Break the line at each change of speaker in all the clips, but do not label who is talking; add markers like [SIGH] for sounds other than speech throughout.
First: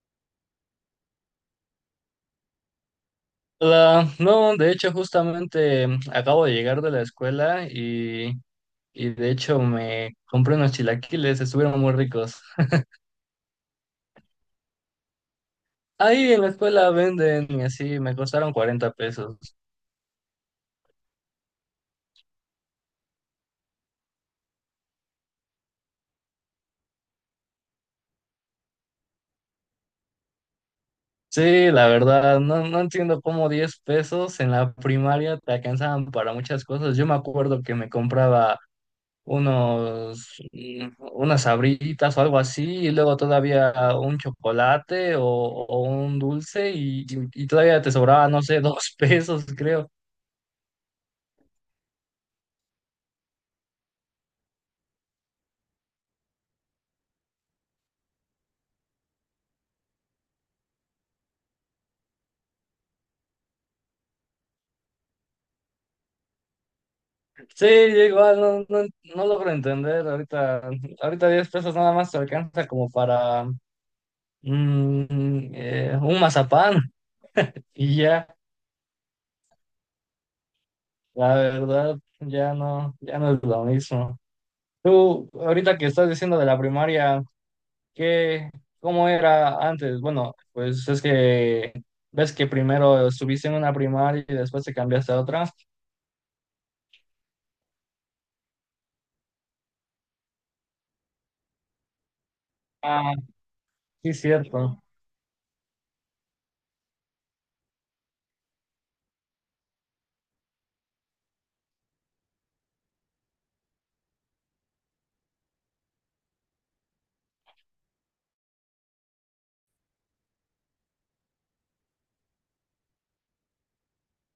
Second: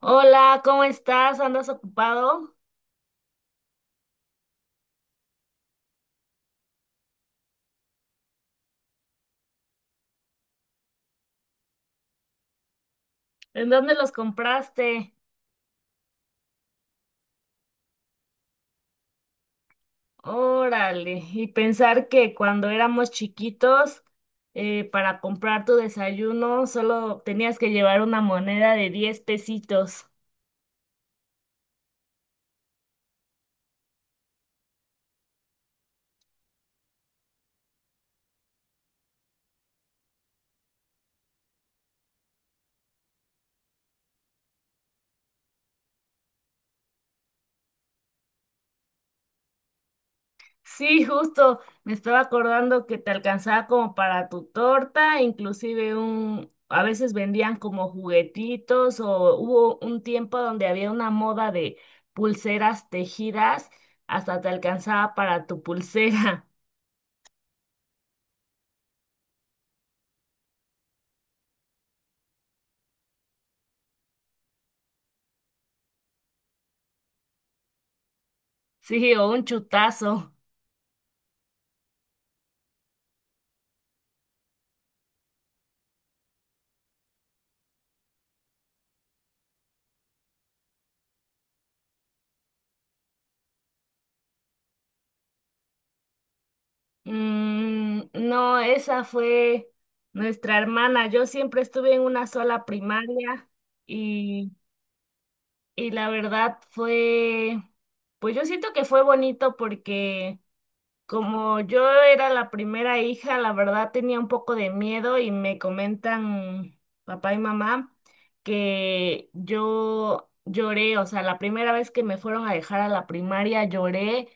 Hola, ¿cómo estás? ¿Andas ocupado?
Hola, no, de hecho justamente acabo de llegar de la escuela y de hecho me compré unos chilaquiles, estuvieron muy ricos.
¿En dónde los compraste?
Ahí en la escuela venden y así me costaron 40 pesos.
Órale, y pensar que cuando éramos chiquitos, para comprar tu desayuno solo tenías que llevar una moneda de 10 pesitos.
Sí, la verdad, no, no entiendo cómo 10 pesos en la primaria te alcanzaban para muchas cosas. Yo me acuerdo que me compraba unas sabritas o algo así, y luego todavía un chocolate o un dulce, y todavía te sobraba, no sé, [LAUGHS] 2 pesos, creo.
Sí, justo me estaba acordando que te alcanzaba como para tu torta, inclusive un, a veces vendían como juguetitos o hubo un tiempo donde había una moda de pulseras tejidas, hasta te alcanzaba para tu pulsera. [LAUGHS]
Sí, yo igual no, no, no logro entender. Ahorita, ahorita 10 pesos nada más te alcanza como para un mazapán, [LAUGHS] y ya,
Sí, o un chutazo.
la verdad, ya no, ya no es lo mismo. Tú, ahorita que estás diciendo de la primaria, ¿Qué, cómo era antes? Bueno, pues es que ves que primero estuviste en una primaria y después te cambiaste a otra.
Mm, no, esa fue nuestra hermana. Yo siempre estuve en una sola
Ah,
primaria.
sí, cierto.
Y la verdad fue, pues yo siento que fue bonito porque como yo era la primera hija, la verdad tenía un poco de miedo y me comentan papá y mamá que yo lloré, o sea, la primera vez que me fueron a dejar a la primaria lloré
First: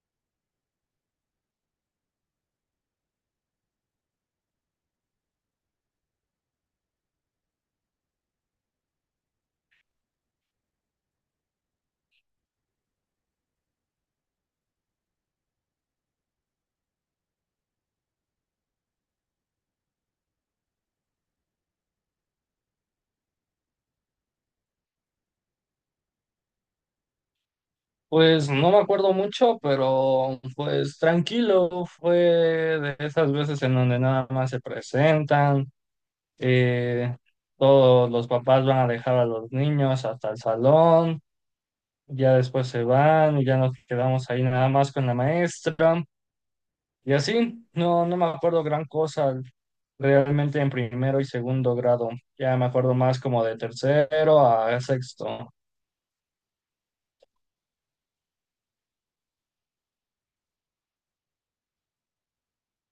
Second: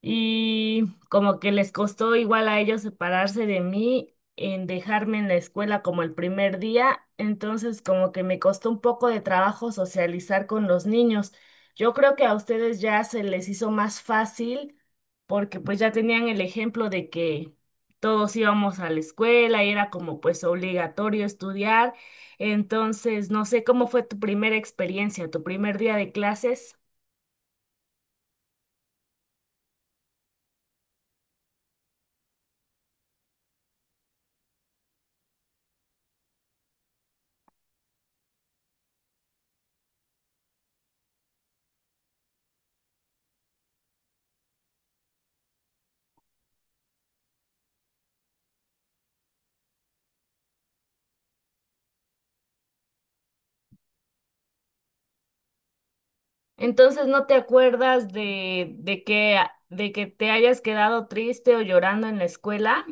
y como que les costó igual a ellos separarse de mí en dejarme en la escuela como el primer día. Entonces, como que me costó un poco de trabajo socializar con los niños. Yo creo que a ustedes ya se les hizo más fácil porque pues ya tenían el ejemplo de que todos íbamos a la escuela y era como pues obligatorio estudiar. Entonces, no sé cómo fue tu primera experiencia, tu primer día de clases.
Pues no me acuerdo mucho, pero pues tranquilo, fue de esas veces en donde nada más se presentan, eh, todos los papás van a dejar a los niños hasta el salón, ya después se van y ya nos quedamos ahí nada más con la maestra. Y así, no, no me acuerdo gran cosa realmente en primero y segundo grado. Ya me acuerdo más como de tercero a sexto.
Entonces, ¿no te acuerdas de que te hayas quedado triste o llorando en la escuela?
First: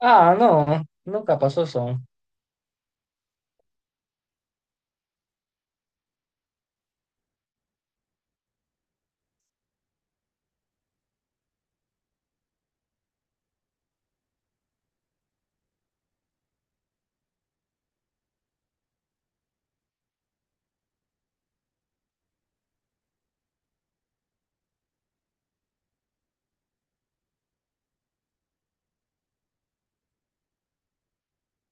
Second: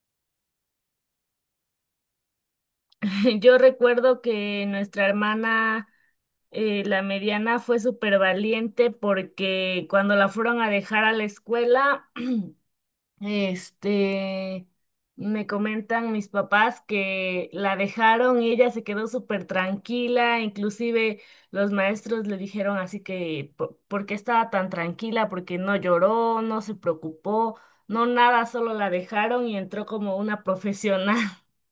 Ah, no, nunca pasó eso.
[LAUGHS] Yo recuerdo que nuestra hermana, la mediana, fue súper valiente porque cuando la fueron a dejar a la escuela, este, me comentan mis papás que la dejaron y ella se quedó súper tranquila. Inclusive los maestros le dijeron así que, ¿por qué estaba tan tranquila? Porque no lloró, no se preocupó, no nada, solo la dejaron y entró como una profesional. [LAUGHS]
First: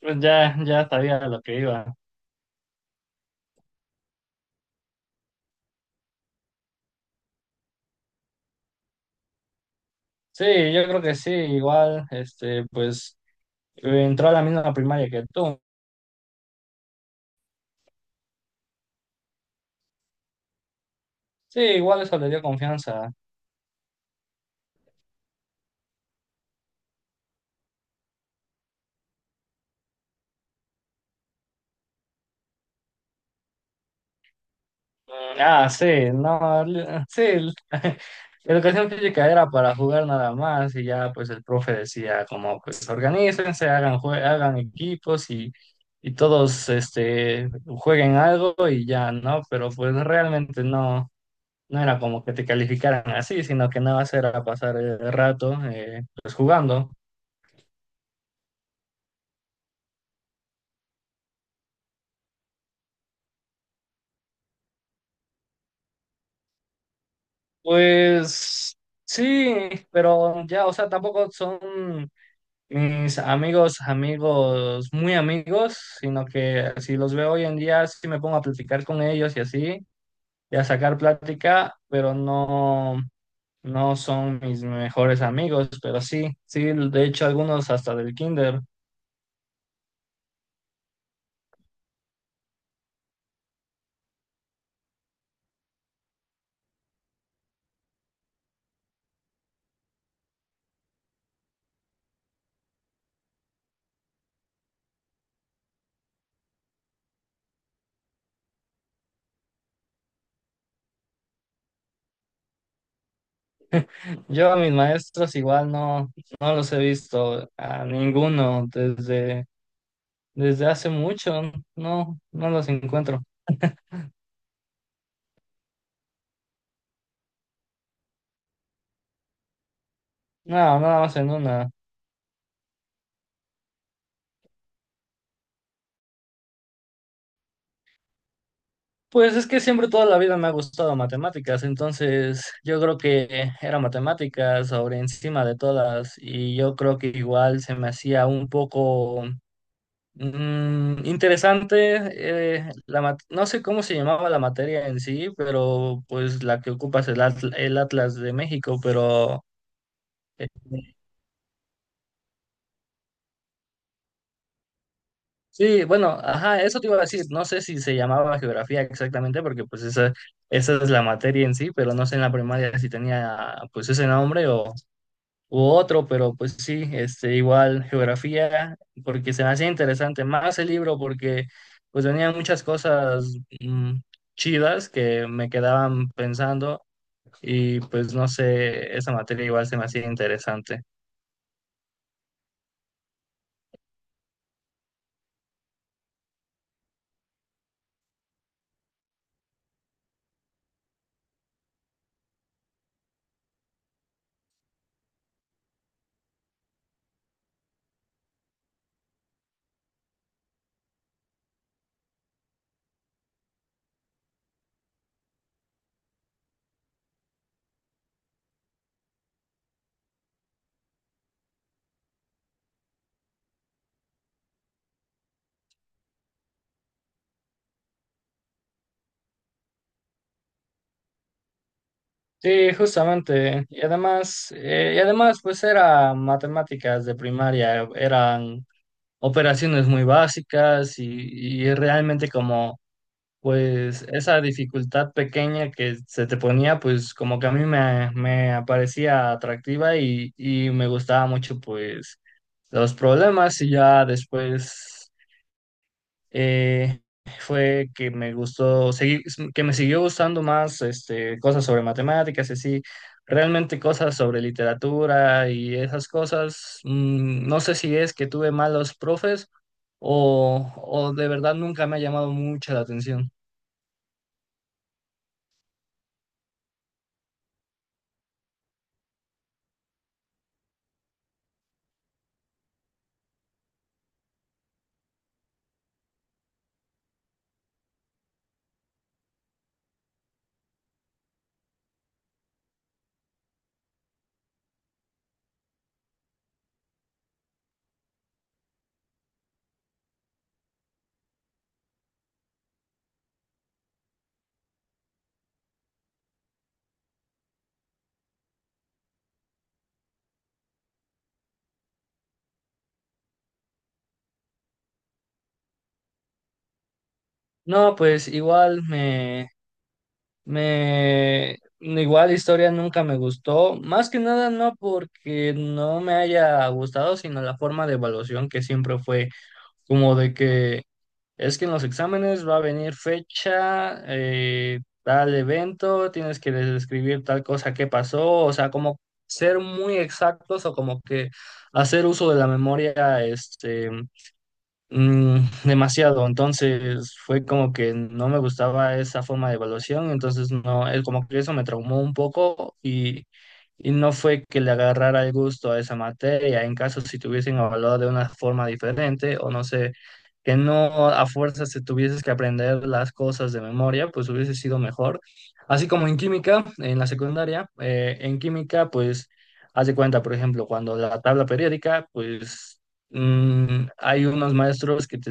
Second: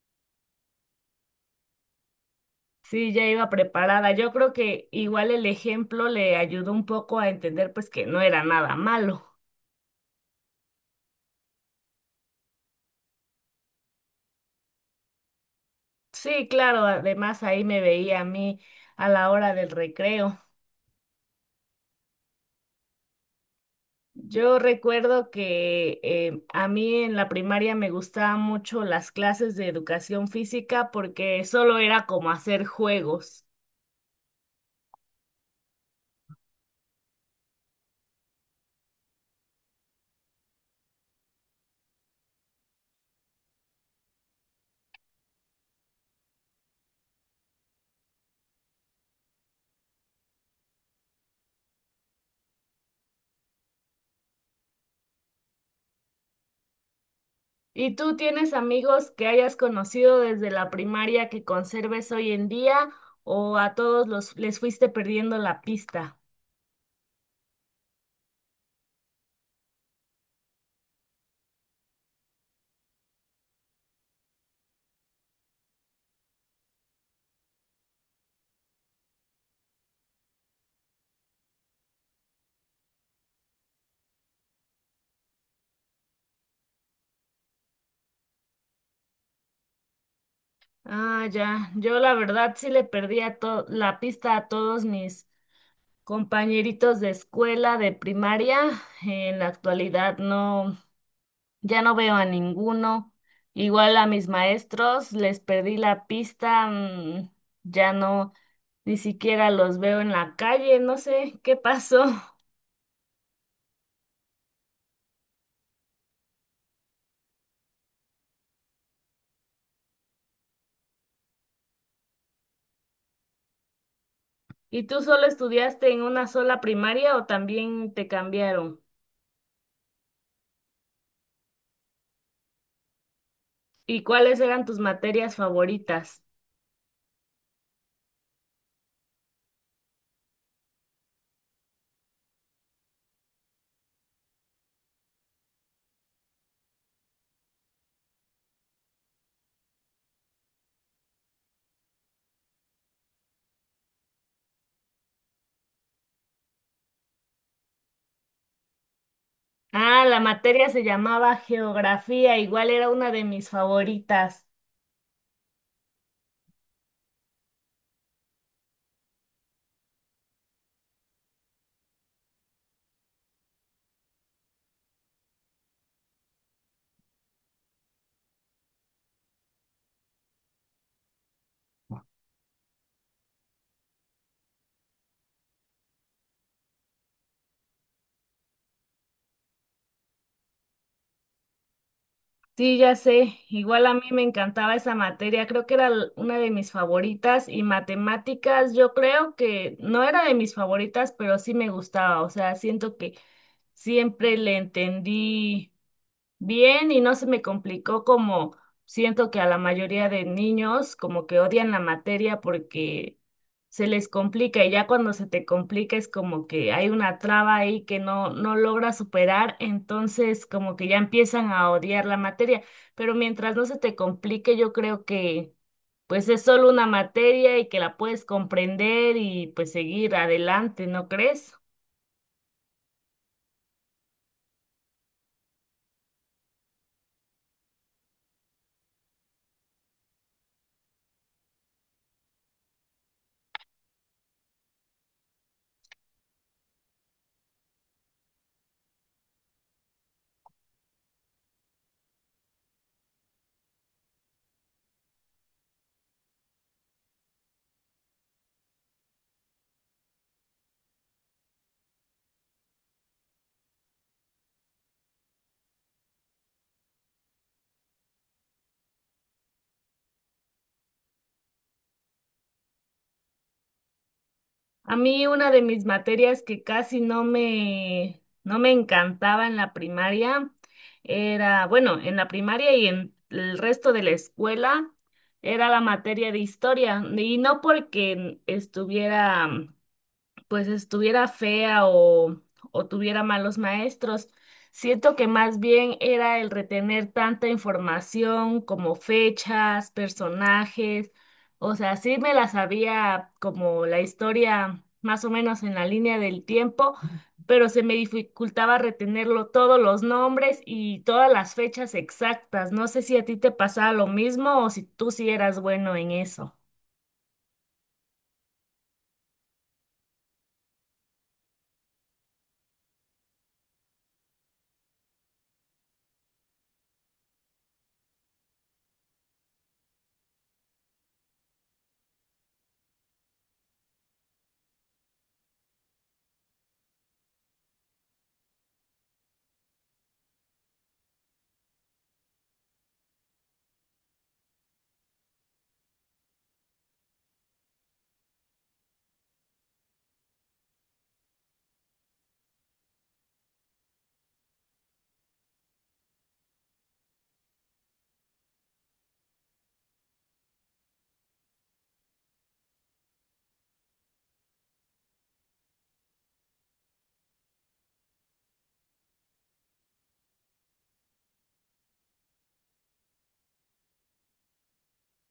Pues ya, ya sabía a lo que iba.
Sí, ya iba preparada. Yo creo que igual el ejemplo le ayudó un poco a entender pues que no era nada malo.
Sí, yo creo que sí, igual, este, pues entró a la misma primaria que tú.
Sí, claro, además ahí me veía a mí a la hora del recreo.
Sí, igual eso le dio confianza.
Yo recuerdo que a mí en la primaria me gustaban mucho las clases de educación física porque solo era como hacer juegos.
Ah, sí, no, sí, [LAUGHS] educación física era para jugar nada más y ya pues el profe decía como pues organícense, hagan equipos y, todos este jueguen algo y ya, ¿no? Pero pues realmente no, no era como que te calificaran así, sino que nada más era pasar el rato pues jugando.
¿Y tú tienes amigos que hayas conocido desde la primaria que conserves hoy en día o a todos los les fuiste perdiendo la pista?
Pues sí, pero ya, o sea, tampoco son mis amigos, amigos, muy amigos, sino que si los veo hoy en día, sí me pongo a platicar con ellos y así, y a sacar plática, pero no, no son mis mejores amigos, pero sí, sí, de hecho algunos hasta del kinder.
Ah, ya. Yo la verdad sí le perdí la pista a todos mis compañeritos de escuela, de primaria. En la actualidad no. Ya no veo a ninguno. Igual a mis maestros, les perdí la pista, ya no, ni siquiera los veo en la calle, no sé qué pasó. [LAUGHS]
Yo a mis maestros igual no, no los he visto a ninguno desde hace mucho, no, no los encuentro.
¿Y tú solo estudiaste en una sola primaria o también te cambiaron?
No, nada más en una.
¿Y cuáles eran tus materias favoritas?
Pues es que siempre toda la vida me ha gustado matemáticas, entonces yo creo que era matemáticas sobre encima de todas y yo creo que igual se me hacía un poco interesante, no sé cómo se llamaba la materia en sí, pero pues la que ocupas el Atlas de México, pero.
Ah, la
eh,
materia se llamaba geografía, igual era una de mis favoritas.
Sí, bueno, ajá, eso te iba a decir. No sé si se llamaba geografía exactamente, porque pues esa es la materia en sí, pero no sé en la primaria si tenía pues ese nombre o u otro, pero pues sí, este, igual geografía, porque se me hacía interesante más el libro, porque pues venían muchas cosas mm, chidas que me quedaban pensando y pues no sé, esa materia igual se me hacía interesante.
Sí, ya sé. Igual a mí me encantaba esa materia. Creo que era una de mis favoritas y matemáticas, yo creo que no era de mis favoritas, pero sí me gustaba. O sea, siento que siempre le entendí bien y no se me complicó, como siento que a la mayoría de niños como que odian la materia porque se les complica, y ya cuando se te complica es como que hay una traba ahí que no logra superar, entonces como que ya empiezan a odiar la materia. Pero mientras no se te complique yo creo que pues es solo una materia y que la puedes comprender y pues seguir adelante, ¿no crees?
Sí, justamente. Y además, pues era matemáticas de primaria, eran operaciones muy básicas y, realmente como, pues esa dificultad pequeña que se te ponía, pues como que a mí me parecía atractiva y me gustaba mucho, pues, los problemas y ya después eh, fue que me gustó, que me siguió gustando más este, cosas sobre matemáticas y así, realmente cosas sobre literatura y esas cosas. No sé si es que tuve malos profes o de verdad nunca me ha llamado mucho la atención.
A mí una de mis materias que casi no me, no me encantaba en la primaria era, bueno, en la primaria y en el resto de la escuela era la materia de historia. Y no porque estuviera pues estuviera fea o tuviera malos maestros. Siento que más bien era el retener tanta información como fechas, personajes, o sea, sí me la sabía como la historia más o menos en la línea del tiempo, pero se me dificultaba retenerlo todos los nombres y todas las fechas exactas. No sé si a ti te pasaba lo mismo o si tú sí eras bueno en eso.
No, pues igual igual historia nunca me gustó, más que nada no porque no me haya gustado, sino la forma de evaluación que siempre fue como de que es que en los exámenes va a venir fecha, tal evento, tienes que describir tal cosa que pasó, o sea, como ser muy exactos o como que hacer uso de la memoria, este. Mm, demasiado, entonces fue como que no me gustaba esa forma de evaluación, entonces no, él como que eso me traumó un poco y no fue que le agarrara el gusto a esa materia, en caso si te hubiesen evaluado de una forma diferente o no sé, que no a fuerza se tuvieses que aprender las cosas de memoria, pues hubiese sido mejor. Así como en química, en la secundaria, en química pues. Haz de cuenta, por ejemplo, cuando la tabla periódica, pues hay unos maestros que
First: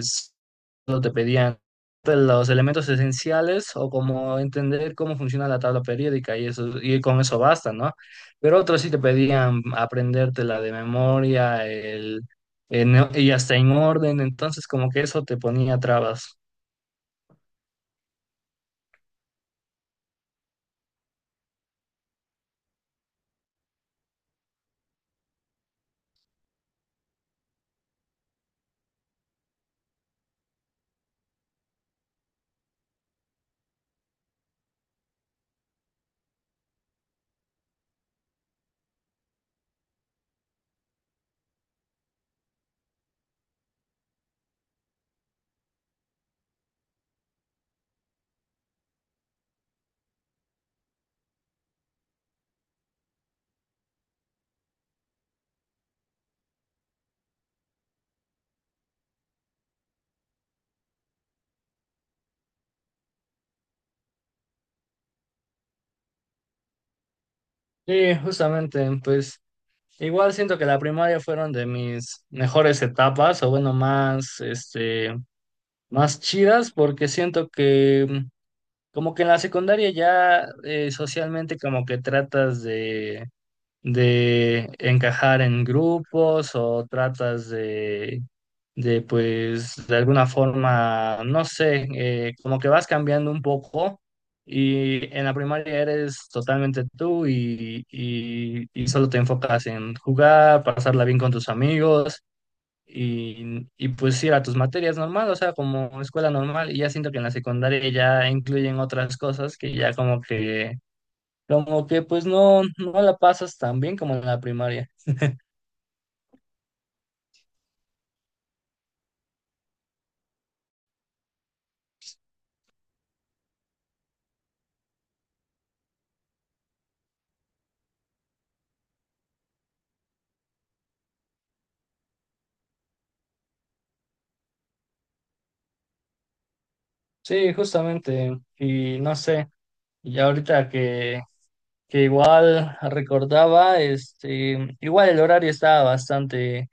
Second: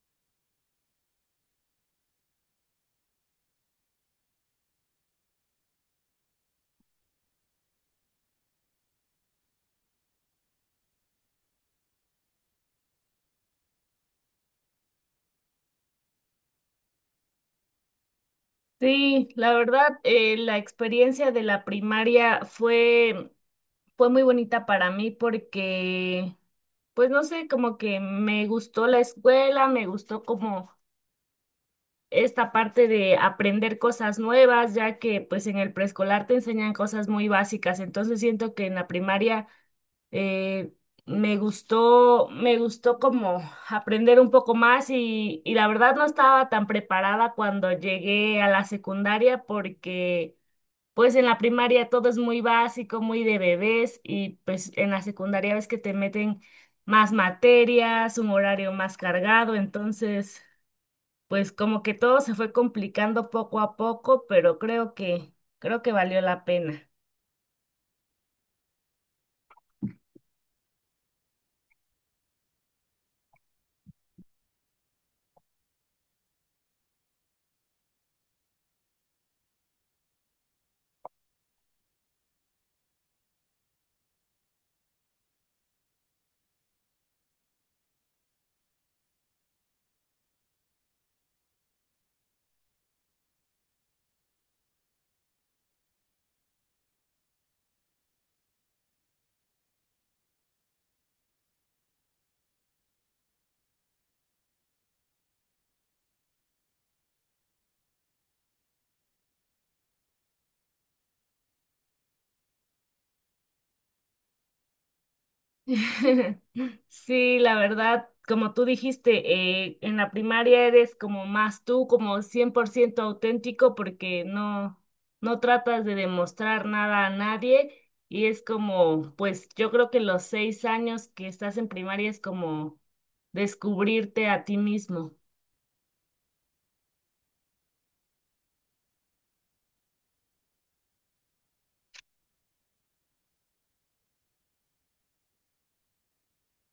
solo te pedían los elementos esenciales o como entender cómo funciona la tabla periódica y eso, y con eso basta, ¿no? Pero otros sí te pedían aprendértela de memoria, y hasta en orden, entonces como que eso te ponía trabas.
Sí, la verdad, la experiencia de la primaria fue muy bonita para mí porque, pues no sé, como que me gustó la escuela, me gustó como esta parte de aprender cosas nuevas, ya que pues en el preescolar te enseñan cosas muy básicas. Entonces siento que en la primaria eh, me gustó como aprender un poco más, y la verdad no estaba tan preparada cuando llegué a la secundaria porque pues en la primaria todo es muy básico, muy de bebés, y pues en la secundaria ves que te meten más materias, un horario más cargado, entonces pues como que todo se fue complicando poco a poco, pero creo que valió la pena.
Sí, justamente, pues igual siento que la primaria fueron de mis mejores etapas, o bueno, más chidas, porque siento que como que en la secundaria ya socialmente como que tratas de encajar en grupos o tratas de pues de alguna forma, no sé, como que vas cambiando un poco y en la primaria eres totalmente tú y, solo te enfocas en jugar, pasarla bien con tus amigos y pues ir a tus materias normal, o sea, como escuela normal, y ya siento que en la secundaria ya incluyen otras cosas que ya como que pues no, no la pasas tan bien como en la primaria.
[LAUGHS] Sí, la verdad, como tú dijiste, en la primaria eres como más tú, como 100% auténtico porque no tratas de demostrar nada a nadie, y es como, pues yo creo que los 6 años que estás en primaria es como descubrirte a ti mismo.
Sí, justamente, y no sé, y ahorita que igual recordaba, este, igual el horario estaba bastante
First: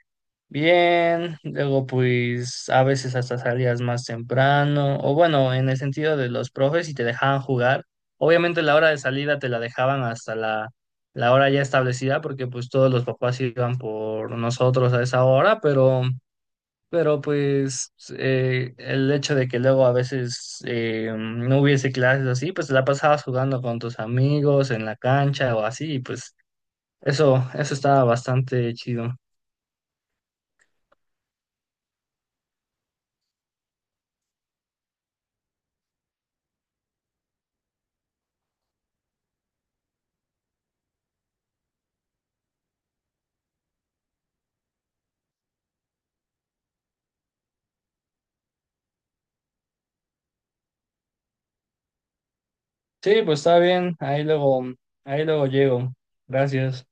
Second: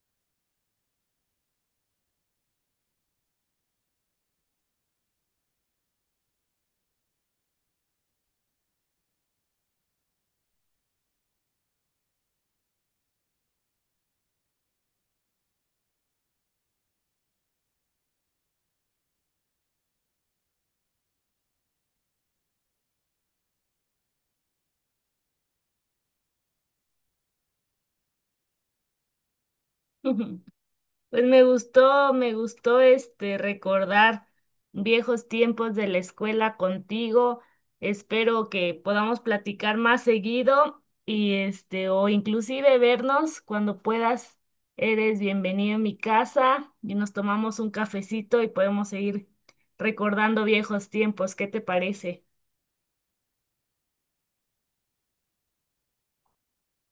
bien, luego pues a veces hasta salías más temprano, o bueno, en el sentido de los profes y te dejaban jugar. Obviamente la hora de salida te la dejaban hasta la hora ya establecida porque pues todos los papás iban por nosotros a esa hora, pero pues el hecho de que luego a veces no hubiese clases o así, pues la pasabas jugando con tus amigos en la cancha o así, y pues eso estaba bastante chido.
[LAUGHS] Pues me gustó este recordar viejos tiempos de la escuela contigo. Espero que podamos platicar más seguido y este o inclusive vernos cuando puedas. Eres bienvenido a mi casa y nos tomamos un cafecito y podemos seguir recordando viejos tiempos. ¿Qué te parece?
Sí, pues está bien. Ahí luego llego. Gracias.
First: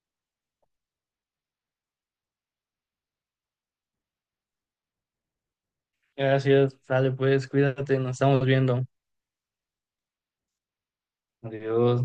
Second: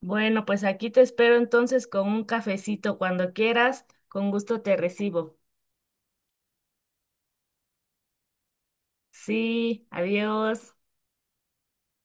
Bueno, pues aquí te espero entonces con un cafecito cuando quieras. Con gusto te recibo.
Gracias. Dale, pues, cuídate, nos estamos viendo.
Sí, adiós.
Adiós.